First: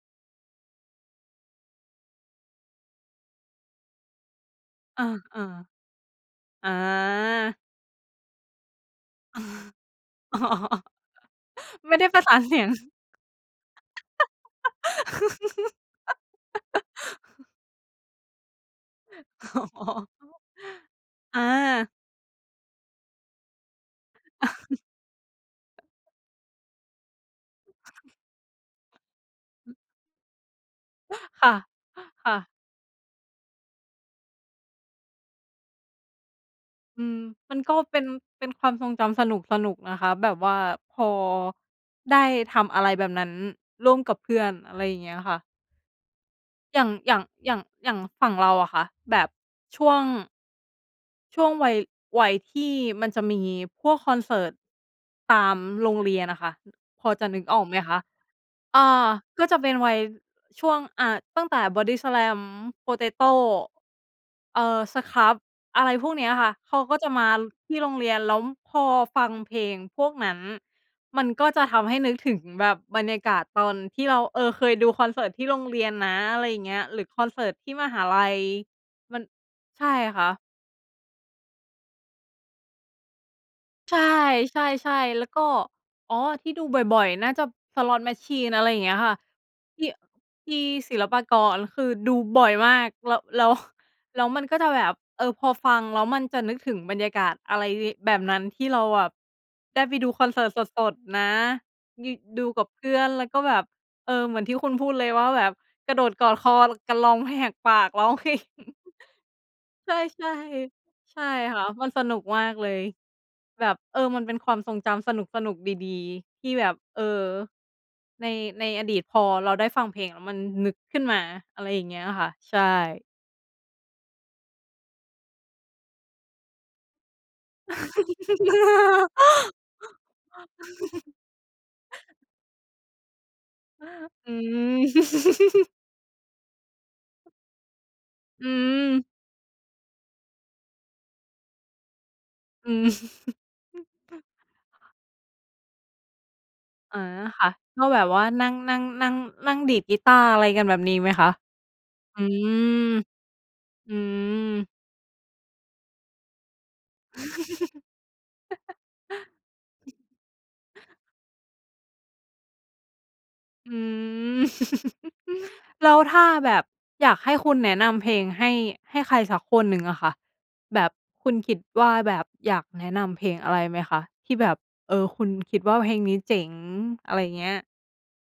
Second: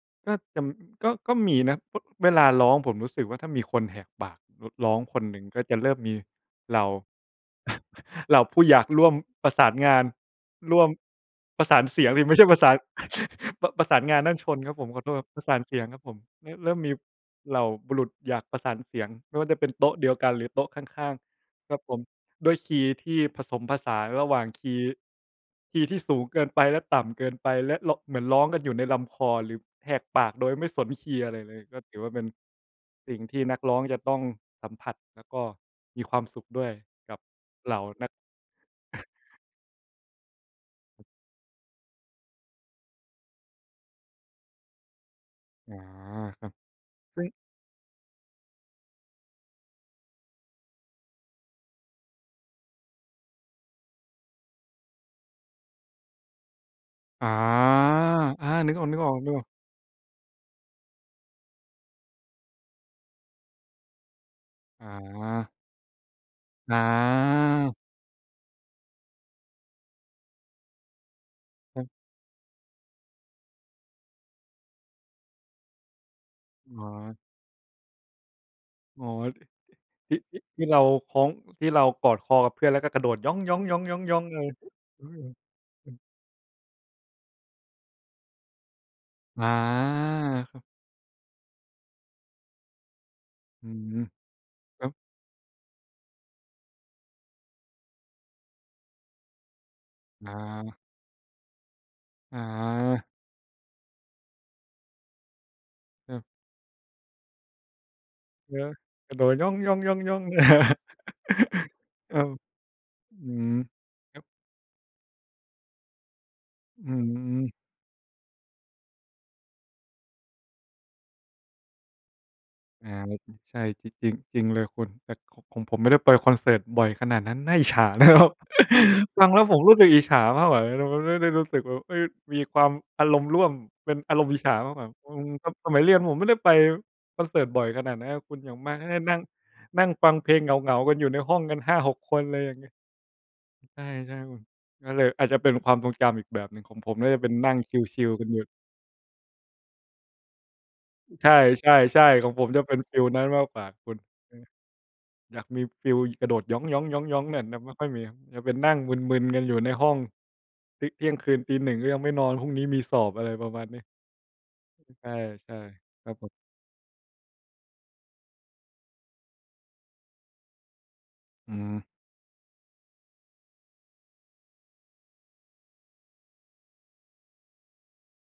ก็จะ ก็ ก็มีนะ อ เวลาร้องผมรู้สึกว่า ถ้ามีคนแหกปากระ ร้องอา คนหนอึ่า งก็จะเริ่มมีอา เหล่า เหล่าผู้อยากร่วมประสานงาน ร่วม ประสานไม่เสไีดย้งปรสิ ะ สไมา่ในช่เปสรีะสยง าน ประ ประสานงานนั่นชนครับผม ขอโทษ ประสานเสียงครับผม ร เริ่มมีเหล่าบุรุษอยากประสานเสียง ไม่ว่าอจะเป็นโต๋อ ๊ะเดียวกัน หรือโต๊ะข้าง อ้าว ๆ ครับอา ผม ด้วยคีย์ที่ผสมผสานระหว่างคีย์ คีย์ที่สูงเกินไปและต่ำเกินไป และ ร เหมือนร้องกันอยู่ในลำคอ หรือแหกปากโดยไม่สนคีย์อะไรค่เละ ย ก็ถือว่าเป็นค่ะ สิ่งที่นักร้องจะต้องสัมผัส แล้วก็มีความสุขด้วยอืกัม บมันกเ็หล่าเป็นน ัก เป็นความทรงจำสนุก ๆ นะคะ แบบว่าพอ ได้ทำอะไรแบบนั้นร่วมกับเพื่อน อะไรอย่างเงี้ยค่ะ อ๋อ ครับ อย่าง อย่ซาึง ่ง อย่าง อย่างฝั่งเราอะค่ะ แบบ ช่วง ช่วงวัย วัยที่มันจะมีพวกคอนเสิร์ตตามโรงเรียนอะค่ะ พอจอ๋ะอ นึกออกไหมคะ อา นึกออา อก ๆ กๆ ็จะเป็นวัย ช่วง อา ตั้งแต่ Bodyslam Potato เอ่อ อScrubb า อะไรพวกเนี้ยค่ะ เอขาก็จะมาทา ี่โรงเรียน แล้วพอฟังเพลงพวกนั้น มันก็จะทครับ ำให้นึกถึงแบบบรรยากาศ ตอนที่เรา เออ เคยดูคอนเสิร์ตที่โรงเรียนนะ อะไรอย่างเงอี้๋ย หรืออ คอนเสิร์ตที่มหาลัย อ๋อ มัน ใช่ที่ ค่ทีะ ่ ที่เราคล้อง ที่เรากอดคอกับเพื่อนแล้วก็กระโดดหยอง ๆ ใช่ ๆ ๆ ๆ ใช่ ใช่ เอแล้วก็ อ [unintelligible] อ๋อ ที่ดูบ่อย ๆ น่าจะ Slot Machine อะไรอย่างเงี้ยค่ะ อา ที่ ทคีรั่บ ศิลปากรคือดูบ่อยมาก แล้ว แล้ว อืม แล้วมันก็จะแแลบ้บ ว เออ พอฟังแล้วมันจะนึกถึงบรรยากาศอะไรแบบนั้น ที่เราแบบได้ไปดูคออนเสิร์ตา สด ๆ นะ นี่อดูกับเพื่อา นแล้วก็แบบ เออ เหมือนที่คุณพูดเลยว่าแบบกระโดคดรับ กอดคอกันร้องแหกปากร้อง เพลง เนาะ กระโดดหยอใชง ่ ๆ ๆ ๆ ๆ ใช่ค่ะ มันสนคุรักบ มากเลย อืม แบบ เออ ครมัันบ เป็นความทรงจำสนุก ๆ ดี ๆ ที่แบบ อืเออ ม ใน ในอดีตพอเราได้ฟังเพลงแล้วมันนึกขึ้นมา อะไรอย่างเงี้ยค่ะ ใช่ อา ใช่ จริง จริง จริงเลยคุณ แต่ ข ของผมไม่ได้ไปคอนเสิร์ตบ่อยขนาดนั้น น่าอิจฉานะ ครับ ฟังแล้วผมรู้สึกอิจฉามากกว่า แต่มันไม่ได้รู้สึกแบบ เฮ้ย มีความอารมณ์ร่วมเป็นอารอมณ์ือิจฉามากม กว่า [unintelligible] สมัยเรียนผมไม่ได้ไปคอนเสิร์ตบ่อยขนาดนั้นครับคุณ อือย่างมากก็ได้ม นั่ง นั่งฟังเพลงเหงา ๆ กันอยู่ในห้องกัน 5-6 คน อะไรอย่างเงีอ้ย ืม ใช่ ๆ คุณ ก็เลยอาจจะเป็นความทรงจำอีกแบบหนึ่ง ของผอม๋อ น่าจะเป็นค่นะ ั่งก็ชแบิบล วๆ ่กาันอยูน่ ั่ง นั่ง นั่ง นั่งดีดกีตาร์ อะไรกันแบบนี้ไหมใคชะ? ่ ๆ อืๆ ของผมม จะเป็นฟีลนั้นมากกว่าคอุืณ เออ ม อยากมีฟีลกระโดดหยอง ๆ ๆ ๆ แบบนั้นไม่ค่อยมี จะเป็นนั่งมึน ๆ กันอยู่ในห้อง ทิ เที่ยงคืนตีหนึ่งก็ยังไม่นอน พรุ่งนี้มีสอบ อะไรประมาณอนืี้ ม ใช่ ใช่ แล้วครัถบ้าผม แบบอยากให้คุณแนะนำเพลงให้ ให้ใครสักคนหนึ่งอะค่ะ แบบ คุณคอืิดม ว่าแบบอยากแนะนำเพลงอะไรไหมคะ ที่แบบ เออ คุณคิดว่าเพลงนี้เจ๋ง อะไรอย่างเงี้ย?